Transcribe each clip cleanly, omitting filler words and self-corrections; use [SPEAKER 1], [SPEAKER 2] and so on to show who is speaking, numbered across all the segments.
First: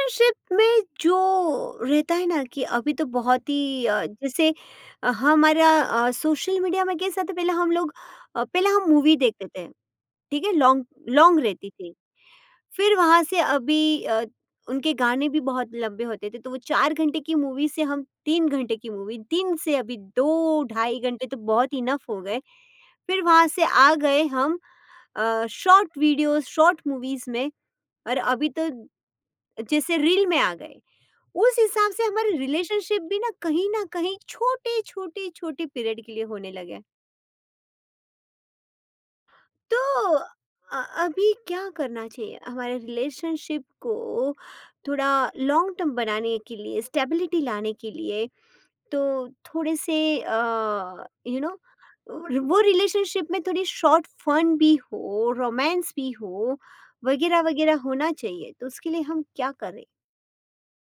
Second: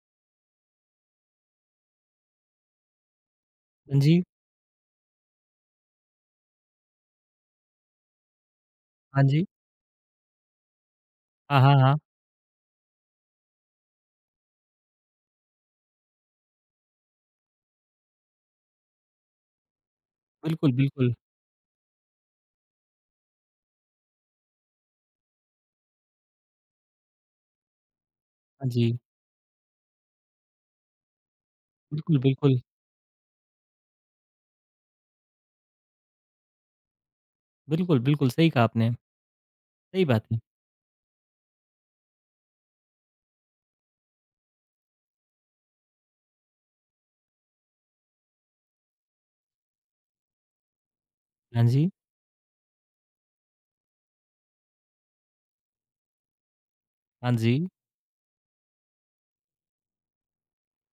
[SPEAKER 1] Partnership में जो रहता है ना कि अभी तो बहुत ही
[SPEAKER 2] हाँ जी,
[SPEAKER 1] जैसे हमारा सोशल मीडिया में कैसा था पहले हम लोग। पहले हम मूवी
[SPEAKER 2] हाँ जी।
[SPEAKER 1] देखते थे। ठीक है, लॉन्ग लॉन्ग
[SPEAKER 2] हाँ,
[SPEAKER 1] रहती
[SPEAKER 2] हाँ,
[SPEAKER 1] थी।
[SPEAKER 2] हाँ।
[SPEAKER 1] फिर वहां से अभी उनके गाने भी बहुत लंबे होते थे, तो वो 4 घंटे की मूवी से हम 3 घंटे की मूवी, 3 से अभी 2
[SPEAKER 2] बिल्कुल,
[SPEAKER 1] ढाई
[SPEAKER 2] बिल्कुल।
[SPEAKER 1] घंटे तो बहुत इनफ हो गए। फिर वहां से आ गए हम शॉर्ट वीडियोस शॉर्ट मूवीज में, और अभी
[SPEAKER 2] हाँ
[SPEAKER 1] तो
[SPEAKER 2] जी।
[SPEAKER 1] जैसे रील में आ गए। उस हिसाब से
[SPEAKER 2] बिल्कुल,
[SPEAKER 1] हमारे
[SPEAKER 2] बिल्कुल।
[SPEAKER 1] रिलेशनशिप भी ना कहीं छोटे छोटे छोटे पीरियड के लिए होने लगे।
[SPEAKER 2] बिल्कुल, बिल्कुल सही कहा आपने।
[SPEAKER 1] तो
[SPEAKER 2] सही बात है।
[SPEAKER 1] अभी क्या करना चाहिए हमारे रिलेशनशिप को, थोड़ा लॉन्ग टर्म बनाने के लिए, स्टेबिलिटी लाने के लिए? तो थोड़े से, यू नो,
[SPEAKER 2] हाँ जी,
[SPEAKER 1] वो रिलेशनशिप में थोड़ी शॉर्ट फन भी हो, रोमांस भी हो,
[SPEAKER 2] हाँ
[SPEAKER 1] वगैरह
[SPEAKER 2] जी।
[SPEAKER 1] वगैरह होना चाहिए। तो उसके लिए हम क्या करें?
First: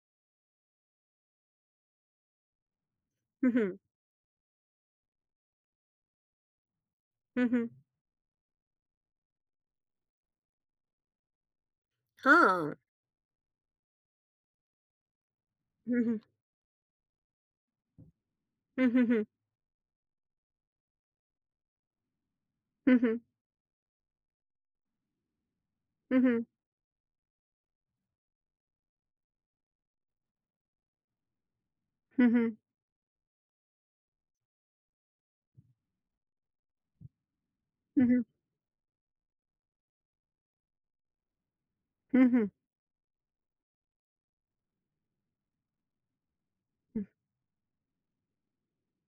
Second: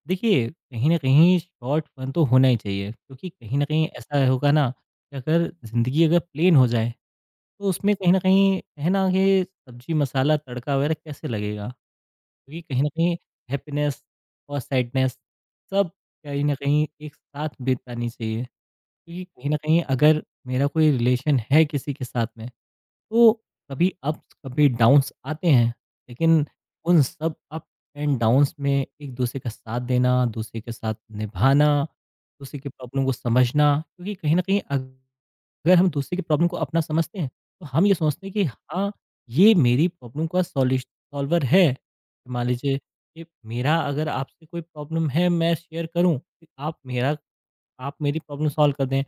[SPEAKER 2] देखिए, कहीं न कहीं शॉर्ट फन तो होना ही चाहिए क्योंकि कहीं न
[SPEAKER 1] हम्म।
[SPEAKER 2] कहीं ऐसा होगा ना कि अगर ज़िंदगी अगर प्लेन हो जाए
[SPEAKER 1] हम्म।
[SPEAKER 2] तो उसमें कहीं न कहीं है ना कि सब्ज़ी, मसाला, तड़का वगैरह कैसे लगेगा? क्योंकि
[SPEAKER 1] हाँ।
[SPEAKER 2] कहीं न कहीं हैप्पीनेस और सैडनेस सब
[SPEAKER 1] हम्म।
[SPEAKER 2] कहीं न कहीं एक साथ बितानी चाहिए।
[SPEAKER 1] Hmm. Hmm.
[SPEAKER 2] क्योंकि कहीं न कहीं अगर मेरा कोई रिलेशन है किसी के साथ में
[SPEAKER 1] Hmm.
[SPEAKER 2] तो कभी अप्स कभी डाउन्स आते हैं,
[SPEAKER 1] Hmm.
[SPEAKER 2] लेकिन उन सब अप एंड डाउन्स में एक दूसरे का साथ देना, दूसरे के साथ निभाना,
[SPEAKER 1] Hmm. Hmm.
[SPEAKER 2] दूसरे की प्रॉब्लम को समझना। क्योंकि कहीं ना कहीं अगर हम दूसरे की प्रॉब्लम को अपना समझते हैं तो हम ये
[SPEAKER 1] Hmm.
[SPEAKER 2] सोचते हैं कि हाँ, ये मेरी प्रॉब्लम का सॉल्यूश सॉल्वर है। मान
[SPEAKER 1] Hmm.
[SPEAKER 2] लीजिए कि मेरा अगर आपसे कोई प्रॉब्लम है, मैं शेयर करूँ, आप
[SPEAKER 1] Hmm.
[SPEAKER 2] मेरा आप मेरी प्रॉब्लम सॉल्व कर दें,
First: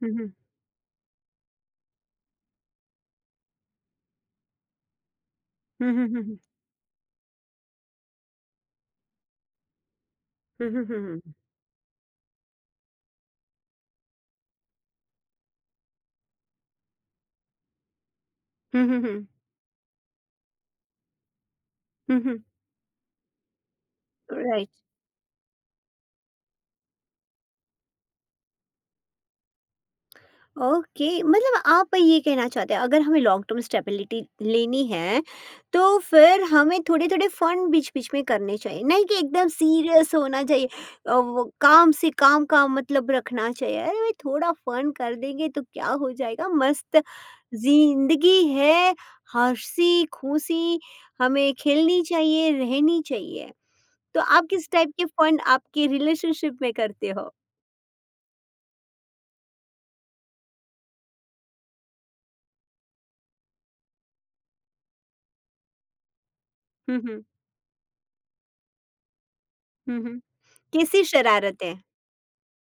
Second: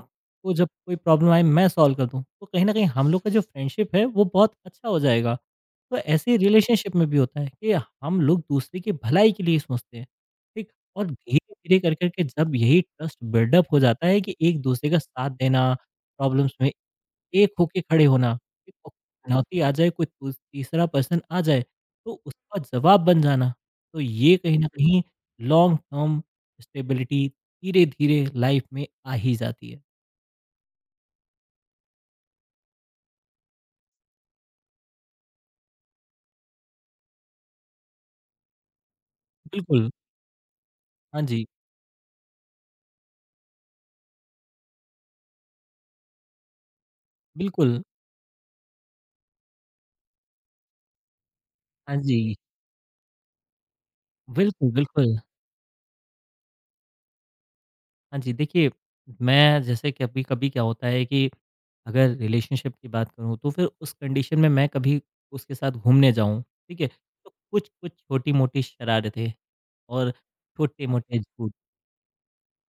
[SPEAKER 1] Hmm.
[SPEAKER 2] जब कोई प्रॉब्लम आए मैं सॉल्व कर दूँ, तो कहीं न कहीं हम लोग का जो फ्रेंडशिप है वो बहुत अच्छा हो जाएगा। तो ऐसे
[SPEAKER 1] Hmm.
[SPEAKER 2] ही रिलेशनशिप में भी होता है कि हम लोग दूसरे की भलाई के लिए सोचते हैं, ठीक? और
[SPEAKER 1] Hmm.
[SPEAKER 2] धीरे-धीरे कर के जब यही ट्रस्ट बिल्डअप हो जाता है कि एक-दूसरे का साथ देना, प्रॉब्लम्स में एक होके खड़े होना, एक औ
[SPEAKER 1] Hmm.
[SPEAKER 2] चुनौती आ जाए, कोई तुस तीसरा पर्सन आ जाए, तो
[SPEAKER 1] Hmm.
[SPEAKER 2] उसका जवाब बन जाना। तो ये कहीं न
[SPEAKER 1] Right.
[SPEAKER 2] कहीं लॉन्ग टर्म स्टेबिलिटी धीरे-धीरे लाइफ में आ ही जाती है।
[SPEAKER 1] ओके, मतलब आप ये कहना चाहते हैं अगर हमें लॉन्ग टर्म स्टेबिलिटी लेनी है, तो फिर हमें थोड़े थोड़े फन बीच बीच में करने चाहिए, नहीं कि एकदम
[SPEAKER 2] बिल्कुल,
[SPEAKER 1] सीरियस होना चाहिए।
[SPEAKER 2] हाँ जी,
[SPEAKER 1] वो काम से काम का मतलब रखना चाहिए। अरे भाई, थोड़ा फन कर देंगे तो क्या हो जाएगा, मस्त
[SPEAKER 2] बिल्कुल,
[SPEAKER 1] जिंदगी है, हंसी खुशी हमें
[SPEAKER 2] हाँ
[SPEAKER 1] खेलनी
[SPEAKER 2] जी,
[SPEAKER 1] चाहिए, रहनी चाहिए। तो आप किस
[SPEAKER 2] बिल्कुल,
[SPEAKER 1] टाइप के
[SPEAKER 2] बिल्कुल।
[SPEAKER 1] फन आपके रिलेशनशिप में करते हो?
[SPEAKER 2] हाँ जी, देखिए, मैं जैसे कभी-कभी क्या होता है कि अगर रिलेशनशिप की बात करूँ तो फिर उस कंडीशन में मैं कभी उसके साथ घूमने जाऊँ, ठीक है?
[SPEAKER 1] हम्म।
[SPEAKER 2] तो कुछ-कुछ छोटी-मोटी शरारतें
[SPEAKER 1] हम्म
[SPEAKER 2] और
[SPEAKER 1] हम्म। कैसी
[SPEAKER 2] छोटे-मोटे झूठ।
[SPEAKER 1] शरारतें?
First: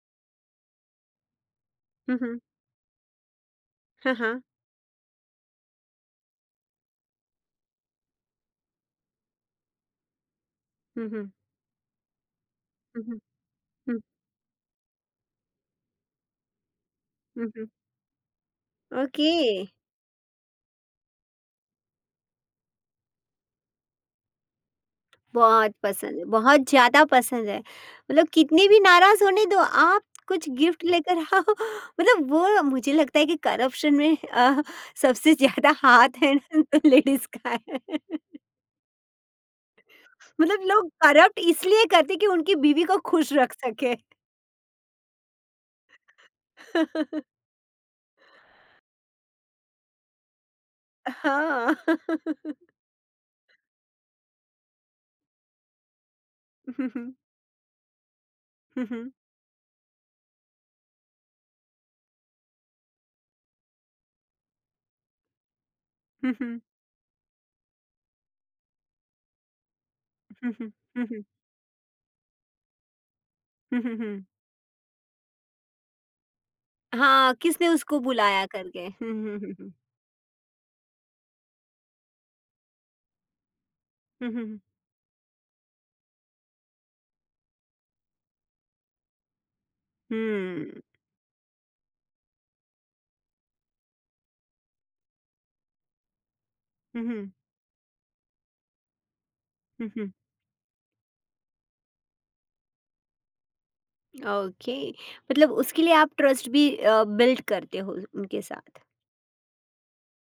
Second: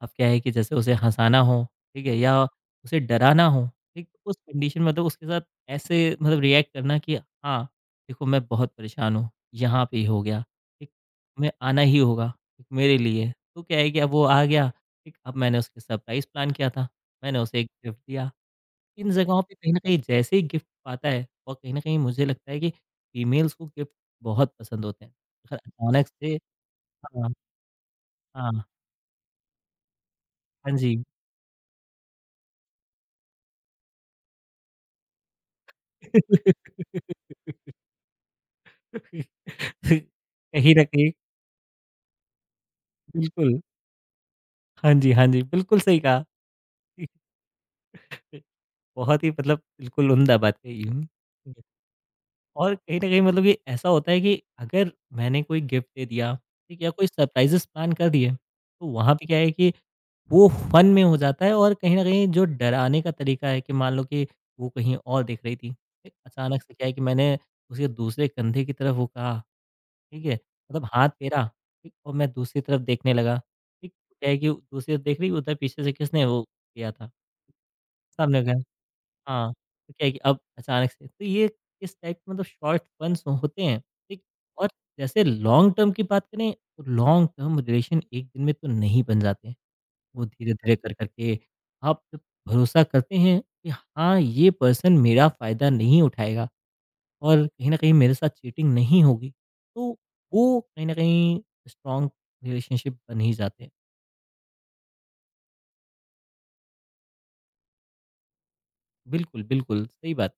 [SPEAKER 2] अब क्या है कि जैसे उसे हँसाना हो, ठीक है?
[SPEAKER 1] हम्म।
[SPEAKER 2] या उसे डराना हो, ठीक?
[SPEAKER 1] हाँ,
[SPEAKER 2] उस
[SPEAKER 1] हाँ।
[SPEAKER 2] कंडीशन में मतलब उसके साथ ऐसे मतलब रिएक्ट करना कि हाँ, देखो मैं बहुत परेशान हूँ, यहाँ पे ही हो गया, ठीक?
[SPEAKER 1] हुँ, हुँ।
[SPEAKER 2] तुम्हें आना ही होगा, ठीक? मेरे
[SPEAKER 1] हुँ, हुँ।
[SPEAKER 2] लिए। तो क्या है कि
[SPEAKER 1] हुँ,
[SPEAKER 2] अब वो आ गया, ठीक? अब मैंने उसके सरप्राइज़ प्लान किया था, मैंने
[SPEAKER 1] हुँ,
[SPEAKER 2] उसे एक
[SPEAKER 1] हुँ।
[SPEAKER 2] गिफ्ट दिया। इन
[SPEAKER 1] ओके।
[SPEAKER 2] जगहों पे कहीं न कहीं जैसे ही गिफ्ट पाता है और कहीं न कहीं मुझे लगता है कि फीमेल्स को गिफ्ट बहुत पसंद होते हैं। अगर
[SPEAKER 1] बहुत
[SPEAKER 2] अचानक
[SPEAKER 1] पसंद है,
[SPEAKER 2] से
[SPEAKER 1] बहुत ज़्यादा
[SPEAKER 2] हाँ,
[SPEAKER 1] पसंद है। मतलब
[SPEAKER 2] हाँ।
[SPEAKER 1] कितने भी नाराज़ होने दो, आप कुछ
[SPEAKER 2] हाँ
[SPEAKER 1] गिफ्ट
[SPEAKER 2] जी।
[SPEAKER 1] लेकर आओ। मतलब वो मुझे लगता है कि करप्शन में सबसे ज़्यादा हाथ है ना, लेडीज़ का है। मतलब
[SPEAKER 2] कहीं न
[SPEAKER 1] लोग
[SPEAKER 2] कहीं
[SPEAKER 1] करप्ट इसलिए करते हैं कि उनकी बीवी को खुश रख
[SPEAKER 2] बिल्कुल।
[SPEAKER 1] सके।
[SPEAKER 2] हाँ जी, हाँ जी, बिल्कुल सही कहा। बहुत ही मतलब बिल्कुल उम्दा बात कही हुँ। ठीक है,
[SPEAKER 1] हाँ।
[SPEAKER 2] और कहीं न कहीं मतलब ये ऐसा होता है कि अगर मैंने कोई गिफ्ट दे दिया, ठीक है,
[SPEAKER 1] हुँ,
[SPEAKER 2] या कोई
[SPEAKER 1] हुँ।
[SPEAKER 2] सरप्राइज़ेज़ प्लान कर दिए, तो
[SPEAKER 1] हुँ, हुँ।
[SPEAKER 2] वहाँ पे क्या है कि वो फ़न में हो जाता है। और कहीं न कहीं जो डराने का तरीका है कि मान लो कि वो कहीं और देख रही थी, फिर
[SPEAKER 1] हुँ, हुँ।
[SPEAKER 2] अचानक से क्या है कि मैंने उसके दूसरे कंधे की तरफ वो कहा, ठीक है?
[SPEAKER 1] हुँ, हुँ।
[SPEAKER 2] मतलब
[SPEAKER 1] हुँ,
[SPEAKER 2] हाथ
[SPEAKER 1] हुँ।
[SPEAKER 2] मेरा, ठीक, और मैं दूसरी तरफ देखने लगा,
[SPEAKER 1] हुँ,
[SPEAKER 2] ठीक,
[SPEAKER 1] हुँ, हुँ।
[SPEAKER 2] क्या है कि दूसरी तरफ देख रही उधर पीछे से किसने वो किया था,
[SPEAKER 1] हाँ, किसने उसको
[SPEAKER 2] सामने
[SPEAKER 1] बुलाया
[SPEAKER 2] वाले
[SPEAKER 1] करके। हुँ, हुँ,
[SPEAKER 2] हाँ,
[SPEAKER 1] हुँ, हुँ।
[SPEAKER 2] तो क्या है कि अब अचानक से तो ये इस टाइप के मतलब शॉर्ट फन्स होते हैं, ठीक?
[SPEAKER 1] हुँ, हुँ, हुँ।
[SPEAKER 2] और जैसे लॉन्ग टर्म की बात करें, तो लॉन्ग टर्म रिलेशन एक दिन में तो नहीं बन जाते, वो धीरे-धीरे
[SPEAKER 1] हुँ।
[SPEAKER 2] कर कर के आप जब भरोसा करते हैं कि हाँ, ये पर्सन मेरा फ़ायदा नहीं उठाएगा,
[SPEAKER 1] हुँ, हुँ।
[SPEAKER 2] और कहीं न कहीं मेरे साथ चीटिंग नहीं होगी,
[SPEAKER 1] हुँ,
[SPEAKER 2] तो
[SPEAKER 1] हुँ।
[SPEAKER 2] वो कहीं न कहीं स्ट्रॉन्ग रिलेशनशिप बन ही जाते हैं।
[SPEAKER 1] ओके, मतलब उसके लिए आप ट्रस्ट भी बिल्ड करते हो उनके साथ।
[SPEAKER 2] बिल्कुल, बिल्कुल, सही बात।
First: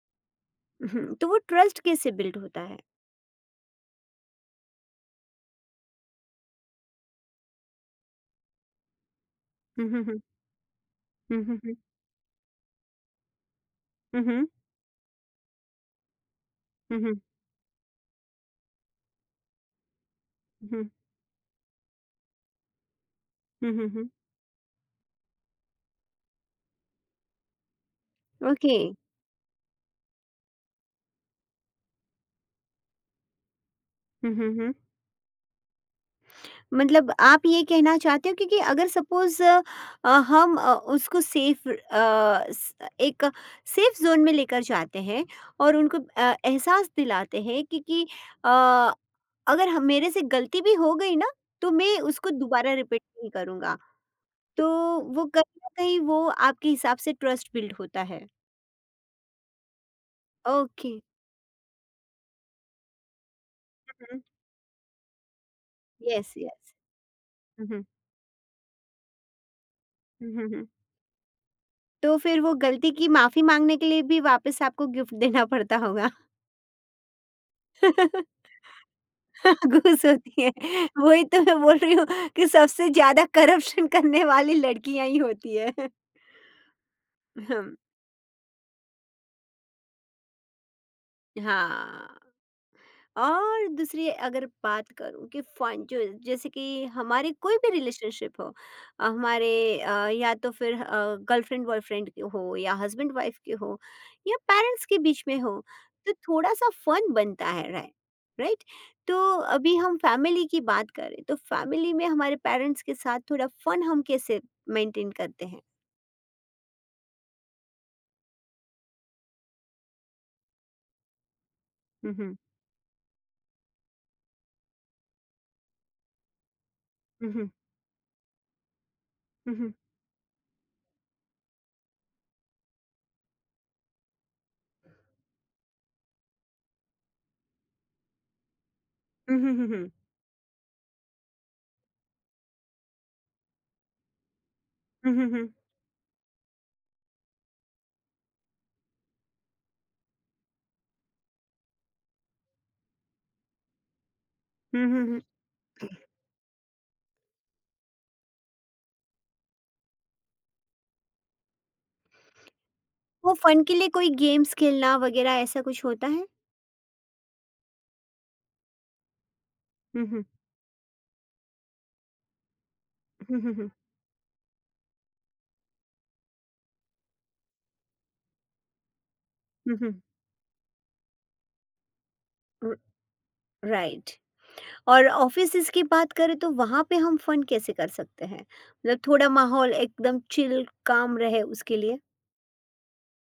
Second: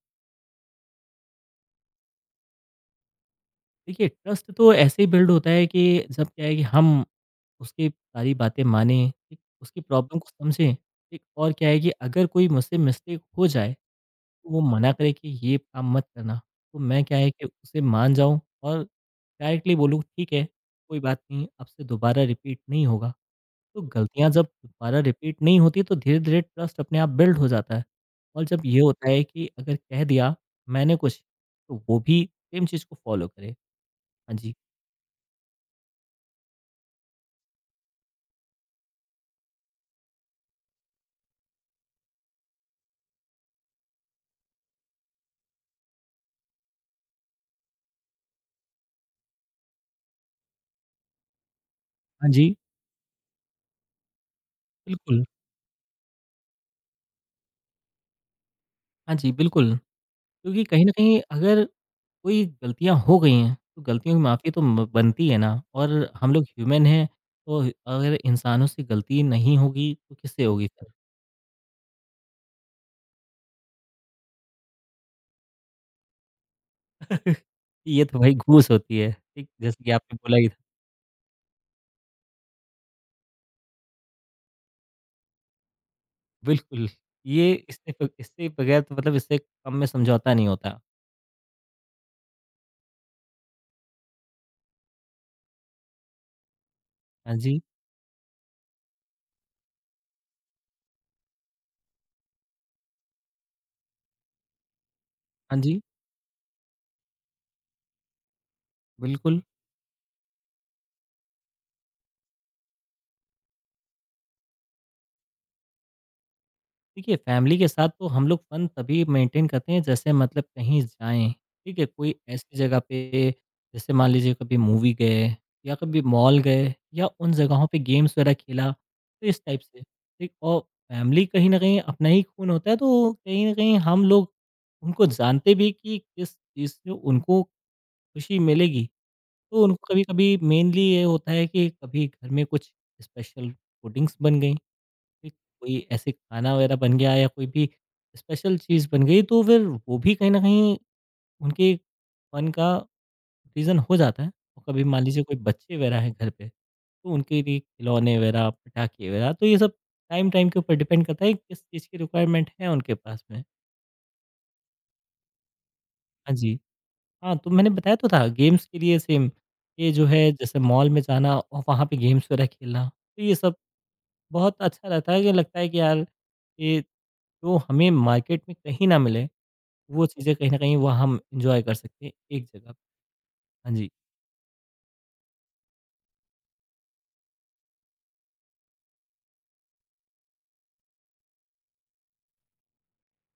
[SPEAKER 1] हुँ, तो वो ट्रस्ट कैसे बिल्ड होता है?
[SPEAKER 2] देखिए, ट्रस्ट तो ऐसे ही बिल्ड होता है कि जब क्या है कि हम उसकी सारी बातें मानें, ठीक, उसकी
[SPEAKER 1] हुँ, हुँ,
[SPEAKER 2] प्रॉब्लम
[SPEAKER 1] हुँ।
[SPEAKER 2] को समझें, ठीक,
[SPEAKER 1] हुँ,
[SPEAKER 2] और
[SPEAKER 1] हुँ,
[SPEAKER 2] क्या
[SPEAKER 1] हुँ।
[SPEAKER 2] है कि अगर कोई मुझसे मिस्टेक हो जाए,
[SPEAKER 1] हुँ, हुँ।
[SPEAKER 2] तो वो मना करे कि ये काम मत करना, तो
[SPEAKER 1] हुँ,
[SPEAKER 2] मैं क्या
[SPEAKER 1] हुँ।
[SPEAKER 2] है कि उसे मान जाऊँ और डायरेक्टली बोलूँ ठीक है, कोई बात नहीं अब से दोबारा रिपीट नहीं होगा।
[SPEAKER 1] हुँ,
[SPEAKER 2] तो
[SPEAKER 1] हुँ, हुँ।
[SPEAKER 2] गलतियाँ जब दोबारा रिपीट नहीं होती तो धीरे-धीरे ट्रस्ट अपने आप बिल्ड हो जाता है। और जब
[SPEAKER 1] ओके।
[SPEAKER 2] ये होता है कि अगर कह दिया मैंने कुछ, तो वो भी सेम चीज़ को फ़ॉलो करे।
[SPEAKER 1] हुँ,
[SPEAKER 2] हाँ
[SPEAKER 1] हुँ,
[SPEAKER 2] जी,
[SPEAKER 1] हुँ। मतलब आप ये कहना चाहते हो, क्योंकि अगर सपोज हम उसको सेफ, एक सेफ जोन में लेकर जाते हैं, और उनको एहसास दिलाते हैं, क्योंकि अ, अगर हम मेरे से गलती भी हो गई ना, तो मैं
[SPEAKER 2] हाँ
[SPEAKER 1] उसको
[SPEAKER 2] जी,
[SPEAKER 1] दोबारा रिपीट नहीं करूँगा। तो
[SPEAKER 2] बिल्कुल।
[SPEAKER 1] वो कहीं न कहीं, वो आपके हिसाब से ट्रस्ट बिल्ड होता है।
[SPEAKER 2] हाँ जी, बिल्कुल। क्योंकि कहीं न
[SPEAKER 1] ओके।
[SPEAKER 2] कहीं अगर कोई गलतियाँ हो गई हैं, तो गलतियों
[SPEAKER 1] हुँ,
[SPEAKER 2] की माफ़ी तो म बनती है ना। और हम
[SPEAKER 1] यस,
[SPEAKER 2] लोग
[SPEAKER 1] यस।
[SPEAKER 2] ह्यूमन हैं, तो
[SPEAKER 1] हुँ, हुँ।
[SPEAKER 2] अगर इंसानों से गलती नहीं होगी, तो
[SPEAKER 1] हुँ,
[SPEAKER 2] किससे
[SPEAKER 1] हुँ,
[SPEAKER 2] होगी
[SPEAKER 1] हुँ।
[SPEAKER 2] फिर?
[SPEAKER 1] तो फिर वो गलती की माफ़ी माँगने के लिए भी वापस आपको गिफ्ट देना पड़ता होगा।
[SPEAKER 2] ये तो भाई घूस होती है, ठीक? जैसे कि
[SPEAKER 1] घूस
[SPEAKER 2] आपने
[SPEAKER 1] होती
[SPEAKER 2] बोला
[SPEAKER 1] है। वही तो मैं बोल रही हूँ, कि सबसे ज़्यादा करप्शन करने वाली लड़कियाँ ही होती है।
[SPEAKER 2] बिल्कुल, ये
[SPEAKER 1] हम्म,
[SPEAKER 2] इससे बगैर तो मतलब इससे कम में समझौता नहीं होता।
[SPEAKER 1] हाँ। और दूसरी अगर बात करूं कि फन, जो जैसे कि हमारे
[SPEAKER 2] हाँ
[SPEAKER 1] कोई
[SPEAKER 2] जी,
[SPEAKER 1] भी रिलेशनशिप हो, अ, हमारे या तो फिर गर्लफ्रेंड बॉयफ्रेंड के हो, या हस्बैंड वाइफ के हो, या पेरेंट्स के बीच में
[SPEAKER 2] हाँ
[SPEAKER 1] हो,
[SPEAKER 2] जी,
[SPEAKER 1] तो थोड़ा सा फन बनता है, राय राइट। तो
[SPEAKER 2] बिल्कुल।
[SPEAKER 1] अभी हम फैमिली की बात करें, तो फैमिली में हमारे पेरेंट्स के साथ थोड़ा फन हम कैसे मेंटेन करते हैं?
[SPEAKER 2] देखिए, फैमिली के साथ तो हम लोग फन तभी मेंटेन करते हैं जैसे मतलब कहीं जाएँ, ठीक है? कोई
[SPEAKER 1] हम्म
[SPEAKER 2] ऐसी जगह पे जैसे मान लीजिए कभी मूवी गए या कभी मॉल गए या उन
[SPEAKER 1] हम्म।
[SPEAKER 2] जगहों पे गेम्स वगैरह खेला, तो इस टाइप
[SPEAKER 1] हम्म
[SPEAKER 2] से, ठीक? और फैमिली कहीं न कहीं अपना ही खून होता है तो कहीं न कहीं हम लोग उनको जानते भी कि किस चीज़ से उनको खुशी मिलेगी।
[SPEAKER 1] हम्म।
[SPEAKER 2] तो
[SPEAKER 1] हम्म।
[SPEAKER 2] उनको कभी-कभी मेनली ये होता है कि कभी घर में कुछ स्पेशल पुडिंग्स बन गई,
[SPEAKER 1] हम्म।
[SPEAKER 2] ठीक? कोई ऐसे खाना वगैरह बन गया या कोई भी स्पेशल चीज़ बन गई, तो फिर वो भी कहीं न कहीं उनके मन का रीज़न हो जाता है। और कभी
[SPEAKER 1] हम्म।
[SPEAKER 2] मान
[SPEAKER 1] हम्म।
[SPEAKER 2] लीजिए कोई बच्चे वगैरह हैं घर पे, तो उनके लिए खिलौने वगैरह, पटाखे वगैरह, तो ये सब टाइम-टाइम के ऊपर डिपेंड करता है कि किस चीज़ की रिक्वायरमेंट है उनके पास
[SPEAKER 1] वो
[SPEAKER 2] में।
[SPEAKER 1] फन के लिए कोई गेम्स खेलना वगैरह ऐसा कुछ होता है?
[SPEAKER 2] हाँ जी। हाँ, तो मैंने बताया तो था गेम्स के लिए सेम ये जो
[SPEAKER 1] हुँ, हुँ।
[SPEAKER 2] है जैसे मॉल में जाना और वहाँ पे गेम्स वगैरह खेलना, तो ये
[SPEAKER 1] हुँ, हुँ,
[SPEAKER 2] सब
[SPEAKER 1] हुँ।
[SPEAKER 2] बहुत अच्छा रहता है कि लगता है कि यार ये जो हमें मार्केट में कहीं ना मिले,
[SPEAKER 1] हुँ, हुँ।
[SPEAKER 2] वो चीज़ें कहीं ना कहीं वह हम इंजॉय कर सकते हैं एक जगह
[SPEAKER 1] र
[SPEAKER 2] पे। हाँ जी।
[SPEAKER 1] राइट। और ऑफ़िसेज़ की बात करें, तो वहाँ पे हम फ़न कैसे कर सकते हैं? मतलब थोड़ा माहौल एकदम चिल काम रहे उसके लिए?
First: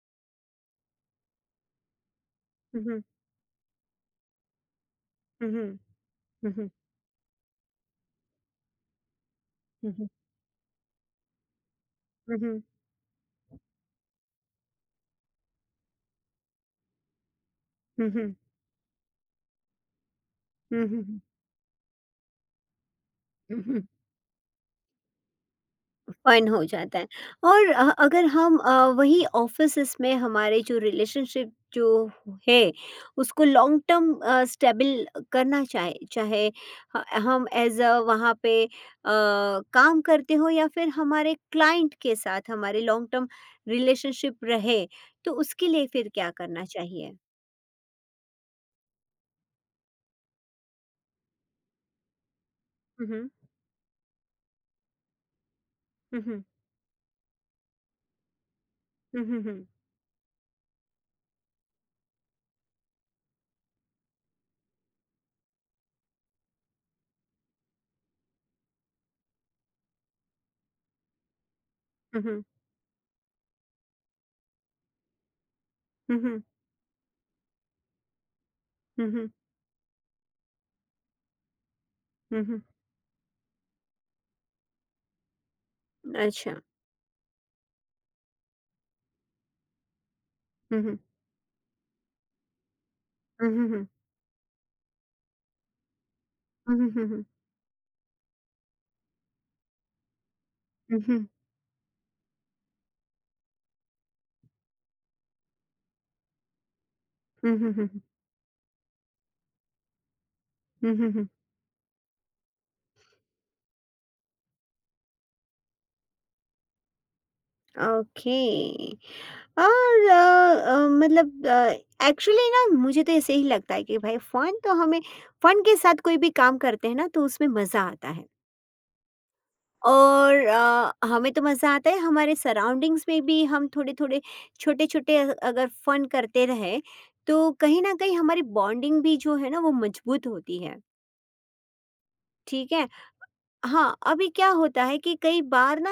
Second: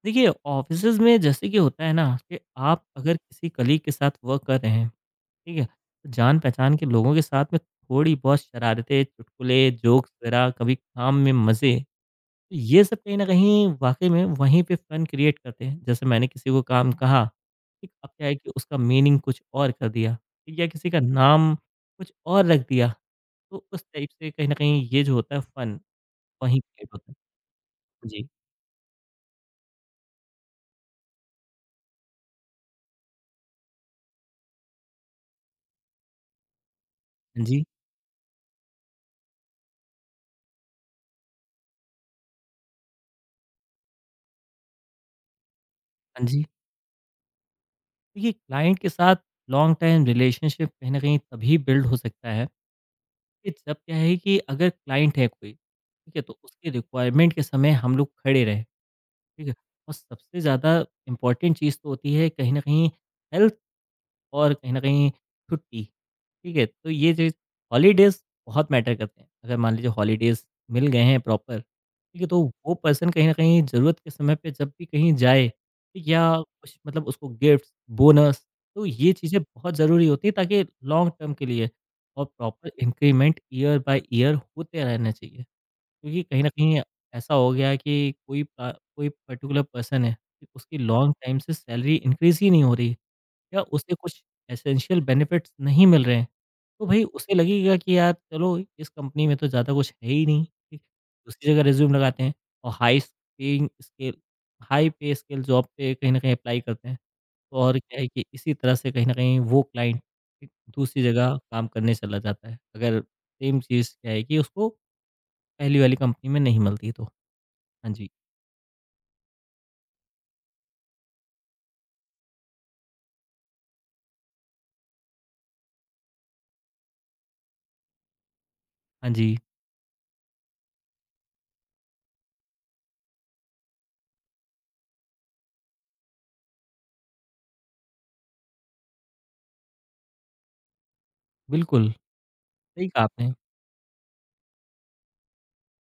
[SPEAKER 2] देखिए, ऑफिसेज में जैसे कि होता है ना कि
[SPEAKER 1] हुँ,
[SPEAKER 2] आप
[SPEAKER 1] हुँ।
[SPEAKER 2] अगर किसी कलीग के साथ वर्क कर रहे हैं
[SPEAKER 1] हुँ,
[SPEAKER 2] ठीक है,
[SPEAKER 1] हुँ।
[SPEAKER 2] तो जान
[SPEAKER 1] हुँ, हुँ।
[SPEAKER 2] पहचान के लोगों के साथ में थोड़ी बहुत शरारतें, चुटकुले,
[SPEAKER 1] हुँ, हुँ।
[SPEAKER 2] जोक्स वगैरह, कभी काम में मज़े
[SPEAKER 1] हुँ, हुँ।
[SPEAKER 2] ये सब कहीं न कहीं वाक़ई में वहीं पे फन क्रिएट करते हैं। जैसे मैंने किसी को काम कहा, ठीक, अब
[SPEAKER 1] हुँ,
[SPEAKER 2] क्या है
[SPEAKER 1] हुँ।
[SPEAKER 2] कि उसका मीनिंग कुछ और कर दिया ठीक, या
[SPEAKER 1] हुँ,
[SPEAKER 2] किसी का
[SPEAKER 1] हुँ, हुँ।
[SPEAKER 2] नाम कुछ और रख दिया।
[SPEAKER 1] हुँ,
[SPEAKER 2] तो उस
[SPEAKER 1] हुँ।
[SPEAKER 2] टाइप से कहीं न कहीं ये जो होता है फन
[SPEAKER 1] फन
[SPEAKER 2] वहीं
[SPEAKER 1] हो
[SPEAKER 2] क्रिएट
[SPEAKER 1] जाता है।
[SPEAKER 2] होता है।
[SPEAKER 1] और अगर
[SPEAKER 2] जी।
[SPEAKER 1] हम वही ऑफिसेस में हमारे जो रिलेशनशिप जो है, उसको लॉन्ग टर्म स्टेबल करना चाहे चाहे
[SPEAKER 2] हाँ
[SPEAKER 1] हम
[SPEAKER 2] जी,
[SPEAKER 1] एज अ वहाँ पे काम करते हो, या फिर हमारे क्लाइंट के साथ हमारे लॉन्ग टर्म रिलेशनशिप रहे, तो उसके लिए फिर
[SPEAKER 2] हाँ
[SPEAKER 1] क्या
[SPEAKER 2] जी।
[SPEAKER 1] करना चाहिए?
[SPEAKER 2] देखिए, क्लाइंट के साथ लॉन्ग टाइम रिलेशनशिप कहीं न कहीं तभी बिल्ड हो सकता है
[SPEAKER 1] हम्म।
[SPEAKER 2] कि जब क्या है कि अगर क्लाइंट है कोई, ठीक है, तो
[SPEAKER 1] हम्म
[SPEAKER 2] उसकी रिक्वायरमेंट के समय हम लोग खड़े रहें।
[SPEAKER 1] हम्म।
[SPEAKER 2] ठीक है?
[SPEAKER 1] हम्म।
[SPEAKER 2] और सबसे ज़्यादा इम्पोर्टेंट चीज़ तो होती है कहीं न कहीं हेल्थ और कहीं न कहीं छुट्टी, ठीक है? तो ये चीज़ हॉलीडेज़ बहुत मैटर करते हैं। अगर मान लीजिए हॉलीडेज़ मिल गए हैं प्रॉपर, ठीक है?
[SPEAKER 1] हम्म
[SPEAKER 2] तो वो पर्सन कहीं न कहीं ज़रूरत के समय पे जब भी कहीं जाए ठीक, या
[SPEAKER 1] हम्म।
[SPEAKER 2] कुछ मतलब उसको गिफ्ट्स, बोनस, तो ये
[SPEAKER 1] हम्म
[SPEAKER 2] चीज़ें बहुत ज़रूरी होती है ताकि लॉन्ग टर्म के लिए और
[SPEAKER 1] हम्म
[SPEAKER 2] proper increment year by year होते रहना चाहिए। क्योंकि कहीं न
[SPEAKER 1] अच्छा।
[SPEAKER 2] कहीं ऐसा हो गया है कि कोई कोई पर्टिकुलर पर्सन है, कि उसकी
[SPEAKER 1] हम्म।
[SPEAKER 2] लॉन्ग टाइम से सैलरी इंक्रीज़ ही नहीं हो रही या
[SPEAKER 1] हम्म।
[SPEAKER 2] उसे कुछ एसेंशियल बेनिफिट्स नहीं मिल रहे हैं। तो भई
[SPEAKER 1] हम्म।
[SPEAKER 2] उसे लगेगा कि यार चलो इस कंपनी में तो ज़्यादा कुछ है ही नहीं, ठीक?
[SPEAKER 1] हम्म।
[SPEAKER 2] दूसरी जगह रिज़्यूम लगाते हैं और हाई पे स्केल जॉब पे कहीं न कहीं अप्लाई करते हैं। तो और क्या
[SPEAKER 1] हम्म।
[SPEAKER 2] है कि इसी तरह से कहीं न कहीं वो क्लाइंट एक दूसरी
[SPEAKER 1] हम्म।
[SPEAKER 2] जगह काम करने चला जाता है। अगर सेम चीज़ क्या है कि उसको पहली वाली कंपनी में नहीं मिलती तो। हाँ जी,
[SPEAKER 1] ओके। और मतलब एक्चुअली ना मुझे तो ऐसे ही लगता है कि भाई फन तो हमें, फन के साथ कोई भी काम करते हैं ना तो उसमें मज़ा आता है।
[SPEAKER 2] हाँ जी,
[SPEAKER 1] और हमें तो मज़ा आता है, हमारे सराउंडिंग्स में भी हम थोड़े थोड़े छोटे छोटे अगर फन करते रहे, तो कहीं ना कहीं हमारी बॉन्डिंग भी जो है ना, वो मजबूत होती है।
[SPEAKER 2] बिल्कुल,
[SPEAKER 1] ठीक
[SPEAKER 2] सही
[SPEAKER 1] है।
[SPEAKER 2] कहा आपने।
[SPEAKER 1] हाँ, अभी क्या होता है कि कई बार ना,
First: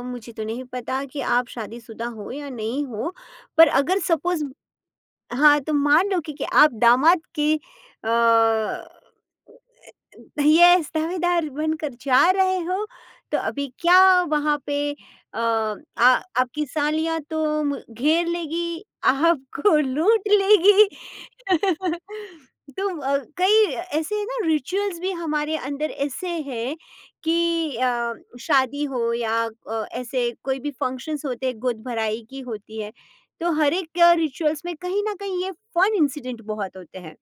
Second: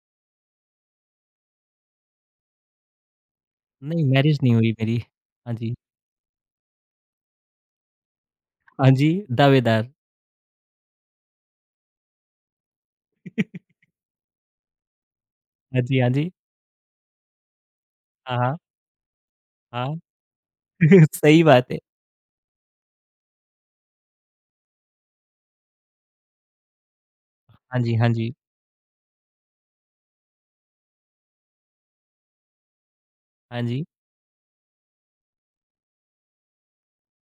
[SPEAKER 1] मुझे तो नहीं पता कि आप शादीशुदा हो या नहीं हो, पर अगर
[SPEAKER 2] नहीं, मैरिज
[SPEAKER 1] सपोज।
[SPEAKER 2] नहीं हुई मेरी। हाँ
[SPEAKER 1] हाँ, तो
[SPEAKER 2] जी,
[SPEAKER 1] मान लो कि आप दामाद की, अ,
[SPEAKER 2] हाँ जी, दावेदार।
[SPEAKER 1] यस, दावेदार बनकर जा रहे हो, तो अभी क्या वहाँ पे अ,
[SPEAKER 2] हाँ जी, हाँ
[SPEAKER 1] आ
[SPEAKER 2] जी,
[SPEAKER 1] आपकी सालियाँ तो म घेर
[SPEAKER 2] हाँ, हाँ,
[SPEAKER 1] लेगी, आपको
[SPEAKER 2] हाँ।
[SPEAKER 1] लूट लेगी।
[SPEAKER 2] सही बात है।
[SPEAKER 1] तो कई ऐसे ना रिचुअल्स भी हमारे अंदर ऐसे हैं कि
[SPEAKER 2] हाँ जी, हाँ
[SPEAKER 1] अ,
[SPEAKER 2] जी,
[SPEAKER 1] शादी हो या ऐसे कोई भी फंक्शंस होते हैं, गोद भराई की होती है, तो
[SPEAKER 2] हाँ
[SPEAKER 1] हर
[SPEAKER 2] जी,
[SPEAKER 1] एक रिचुअल्स में कहीं ना कहीं ये फन इंसिडेंट बहुत होते हैं।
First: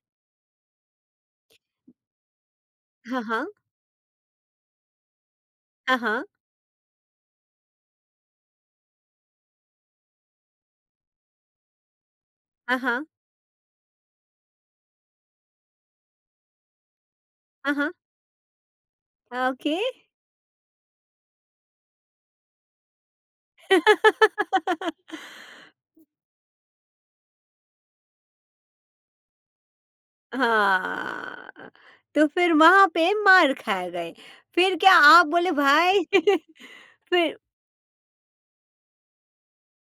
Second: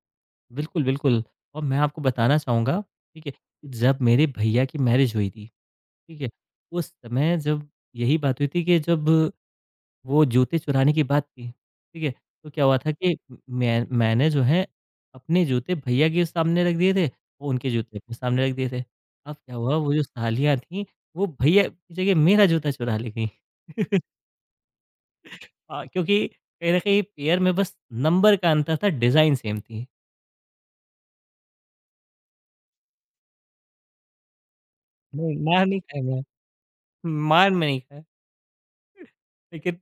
[SPEAKER 2] बिल्कुल, बिल्कुल, और मैं आपको बताना चाहूँगा,
[SPEAKER 1] हाँ
[SPEAKER 2] ठीक है,
[SPEAKER 1] हाँ।
[SPEAKER 2] जब मेरे भैया की मैरिज हुई थी,
[SPEAKER 1] हाँ
[SPEAKER 2] ठीक
[SPEAKER 1] हाँ।
[SPEAKER 2] है, उस समय जब यही बात हुई थी कि जब वो जूते चुराने की बात की, ठीक है? तो क्या हुआ
[SPEAKER 1] हाँ
[SPEAKER 2] था
[SPEAKER 1] हाँ।
[SPEAKER 2] कि मैंने जो है अपने जूते भैया के सामने रख दिए थे, वो उनके
[SPEAKER 1] हाँ हाँ।
[SPEAKER 2] जूते अपने सामने रख दिए थे। अब क्या हुआ
[SPEAKER 1] ओके।
[SPEAKER 2] वो जो सालियाँ थीं, वो भैया की जगह मेरा जूता चुरा ले गईं। अ, क्योंकि कहीं न कहीं पेयर में बस नंबर का अंतर था, डिज़ाइन सेम थी।
[SPEAKER 1] हाँ। तो फिर वहां पे मार खाए गए, फिर क्या आप
[SPEAKER 2] नहीं,
[SPEAKER 1] बोले
[SPEAKER 2] मार नहीं खाया
[SPEAKER 1] भाई?
[SPEAKER 2] मैं,
[SPEAKER 1] फिर।
[SPEAKER 2] मार मैंने नहीं खाया। लेकिन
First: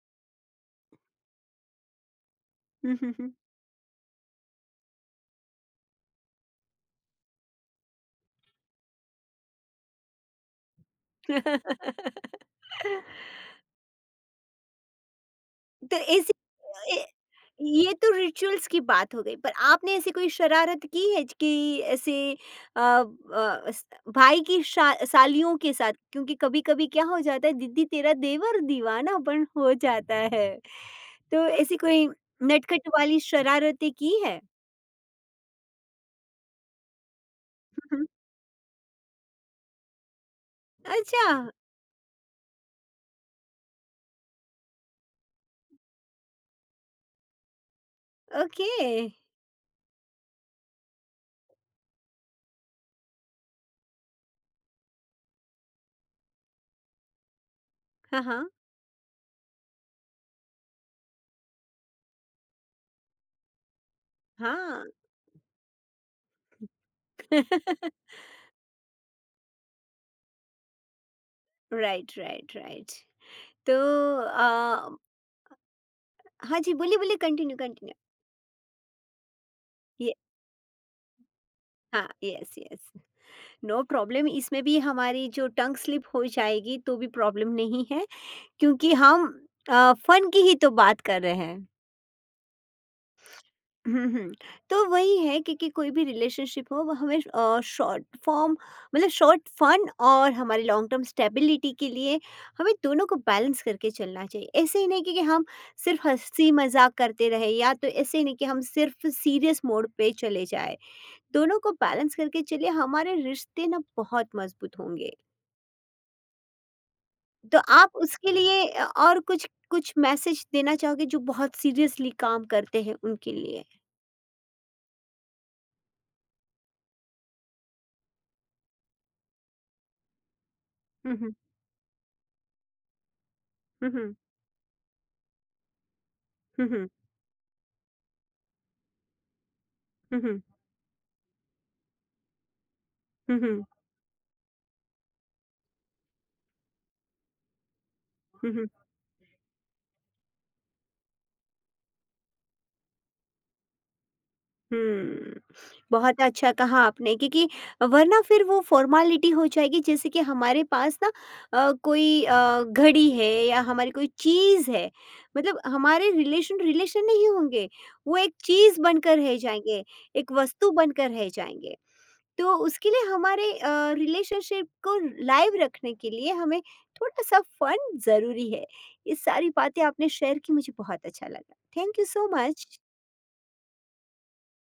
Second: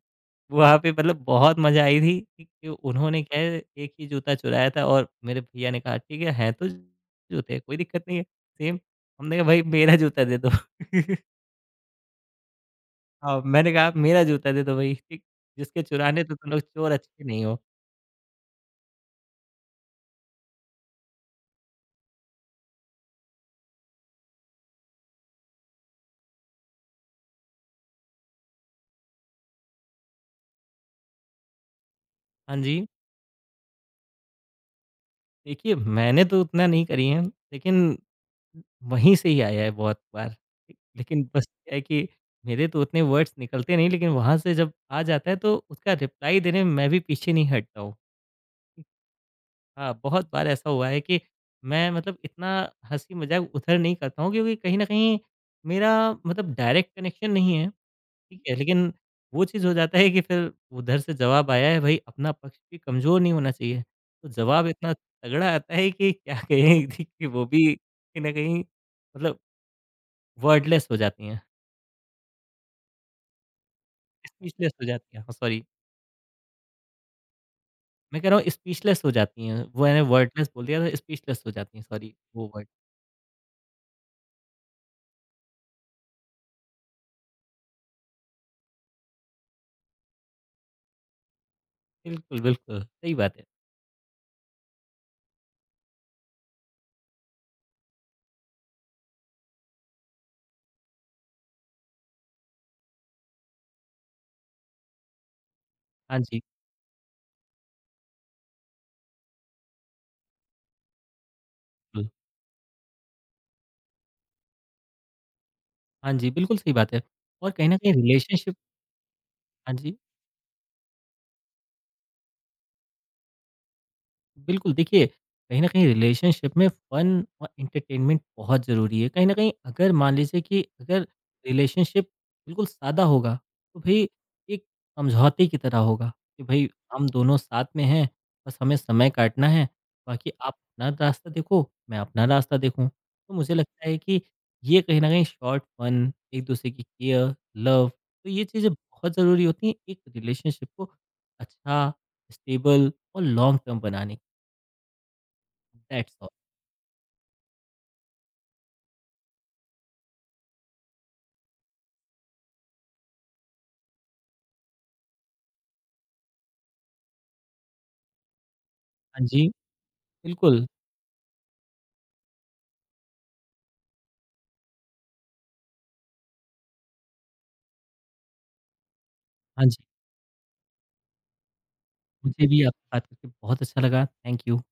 [SPEAKER 2] वहाँ पे मतलब बहुत मज़ा आई थी कि उन्होंने क्या है एक ही जूता चुराया था और मेरे भैया ने कहा ठीक है, हैं तो जूते कोई दिक्कत नहीं है सेम। हमने कहा भाई मेरा जूता दे दो। हाँ, मैंने कहा मेरा जूता दे दो भाई ठीक, जिसके
[SPEAKER 1] तो
[SPEAKER 2] चुराने
[SPEAKER 1] ऐसी
[SPEAKER 2] तो तुम लोग चोर
[SPEAKER 1] ए
[SPEAKER 2] अच्छे नहीं हो।
[SPEAKER 1] ये तो रिचुअल्स की बात हो गई, पर आपने ऐसी कोई शरारत की है कि ऐसे अ, अ, स- सालियों के साथ, क्योंकि कभी कभी क्या हो जाता है, दीदी तेरा देवर दीवाना पण हो जाता है, तो ऐसी कोई
[SPEAKER 2] हाँ जी,
[SPEAKER 1] नटखट वाली शरारतें की है?
[SPEAKER 2] देखिए, मैंने तो उतना नहीं करी है लेकिन
[SPEAKER 1] हम्म।
[SPEAKER 2] वहीं से ही आया है बहुत बार। ठीक, लेकिन
[SPEAKER 1] अच्छा।
[SPEAKER 2] बस क्या है कि मेरे तो उतने वर्ड्स निकलते नहीं लेकिन वहाँ से जब आ जाता है तो उसका रिप्लाई देने में मैं भी पीछे नहीं हटता हूँ।
[SPEAKER 1] ओके।
[SPEAKER 2] हाँ, बहुत बार ऐसा हुआ है कि मैं मतलब इतना हँसी-मज़ाक उधर नहीं करता हूँ क्योंकि कहीं न कहीं मेरा मतलब डायरेक्ट कनेक्शन नहीं है,
[SPEAKER 1] हाँ
[SPEAKER 2] ठीक
[SPEAKER 1] हाँ।
[SPEAKER 2] है? लेकिन वो चीज़ हो जाता है कि फिर उधर से जवाब आया है भई अपना पक्ष भी कमज़ोर नहीं होना चाहिए। तो जवाब
[SPEAKER 1] हाँ।
[SPEAKER 2] इतना तगड़ा आता है कि क्या कहें थी कि वो भी कहीं न कहीं मतलब वर्डलेस हो जाती हैं,
[SPEAKER 1] राइट राइट राइट। तो
[SPEAKER 2] स्पीचलेस हो
[SPEAKER 1] अ,
[SPEAKER 2] जाती हैं। हाँ, सॉरी,
[SPEAKER 1] हाँ जी, बोलिए बोलिए, कंटिन्यू कंटिन्यू।
[SPEAKER 2] मैं कह रहा हूँ स्पीचलेस हो जाती हैं। वो मैंने वर्डलेस बोल दिया था, स्पीचलेस हो जाती हैं,
[SPEAKER 1] हाँ,
[SPEAKER 2] सॉरी वो
[SPEAKER 1] yes
[SPEAKER 2] word.
[SPEAKER 1] Yes. No problem, इसमें भी हमारी जो टंग स्लिप हो जाएगी तो भी प्रॉब्लम नहीं है, क्योंकि हम फ़न की ही तो बात कर रहे हैं।
[SPEAKER 2] बिल्कुल, बिल्कुल, सही बात है।
[SPEAKER 1] हुँ, हुँ। तो वही है कि कोई भी रिलेशनशिप हो, वो हमें अ, शॉर्ट फ़ॉर्म मतलब शॉर्ट फ़न और हमारी लॉन्ग टर्म स्टेबिलिटी के लिए, हमें दोनों को बैलेंस करके चलना चाहिए। ऐसे ही नहीं कि हम सिर्फ़
[SPEAKER 2] हाँ जी।
[SPEAKER 1] हँसी-मज़ाक करते रहें, या तो ऐसे ही नहीं कि हम सिर्फ़ सीरियस मोड पे चले जाएँ। दोनों को
[SPEAKER 2] बिल्कुल।
[SPEAKER 1] बैलेंस करके चलिए, हमारे रिश्ते ना बहुत मजबूत होंगे।
[SPEAKER 2] हाँ जी, बिल्कुल सही बात है। और
[SPEAKER 1] तो
[SPEAKER 2] कहीं न कहीं
[SPEAKER 1] आप उसके
[SPEAKER 2] रिलेशनशिप
[SPEAKER 1] लिए और कुछ
[SPEAKER 2] हाँ
[SPEAKER 1] कुछ
[SPEAKER 2] जी।
[SPEAKER 1] मैसेज देना चाहोगे जो बहुत सीरियसली काम करते हैं, उनके लिए?
[SPEAKER 2] बिल्कुल, देखिए, कहीं न कहीं रिलेशनशिप में फ़न और एंटरटेनमेंट बहुत ज़रूरी है। कहीं न कहीं अगर मान लीजिए कि अगर
[SPEAKER 1] हुँ, हुँ।
[SPEAKER 2] रिलेशनशिप बिल्कुल सादा होगा, तो
[SPEAKER 1] हुँ,
[SPEAKER 2] भई
[SPEAKER 1] हुँ।
[SPEAKER 2] एक समझौते की तरह होगा कि
[SPEAKER 1] हुँ,
[SPEAKER 2] भई
[SPEAKER 1] हुँ।
[SPEAKER 2] हम दोनों साथ में हैं, बस हमें समय काटना है,
[SPEAKER 1] हुँ,
[SPEAKER 2] बाकी
[SPEAKER 1] हुँ।
[SPEAKER 2] आप अपना रास्ता देखो, मैं अपना रास्ता देखूँ। तो
[SPEAKER 1] हुँ,
[SPEAKER 2] मुझे
[SPEAKER 1] हुँ।
[SPEAKER 2] लगता है कि ये कहीं न कहीं शॉर्ट फ़न, एक-दूसरे की केयर, लव, तो ये
[SPEAKER 1] हुँ, हुँ।
[SPEAKER 2] चीज़ें बहुत ज़रूरी होती हैं एक रिलेशनशिप को अच्छा, स्टेबल और लॉन्ग टर्म बनाने।
[SPEAKER 1] हुँ।
[SPEAKER 2] दैट्स
[SPEAKER 1] बहुत
[SPEAKER 2] ऑल।
[SPEAKER 1] अच्छा कहा आपने, क्योंकि वरना फिर वो फ़ॉर्मेलिटी हो जाएगी, जैसे कि हमारे पास ना कोई घड़ी है या हमारी कोई चीज़ है। मतलब हमारे रिलेशन रिलेशन नहीं होंगे, वो एक चीज़ बनकर
[SPEAKER 2] हाँ
[SPEAKER 1] रह
[SPEAKER 2] जी,
[SPEAKER 1] जाएँगे, एक
[SPEAKER 2] बिल्कुल।
[SPEAKER 1] वस्तु बनकर रह जाएँगे। तो उसके लिए हमारे रिलेशनशिप को लाइव रखने के लिए, हमें थोड़ा-सा फ़न ज़रूरी है। ये सारी
[SPEAKER 2] हाँ जी,
[SPEAKER 1] बातें आपने शेयर की, मुझे बहुत अच्छा लगा। थैंक यू सो
[SPEAKER 2] मुझे भी
[SPEAKER 1] मच।
[SPEAKER 2] आपसे बात करके बहुत अच्छा लगा। Thank you.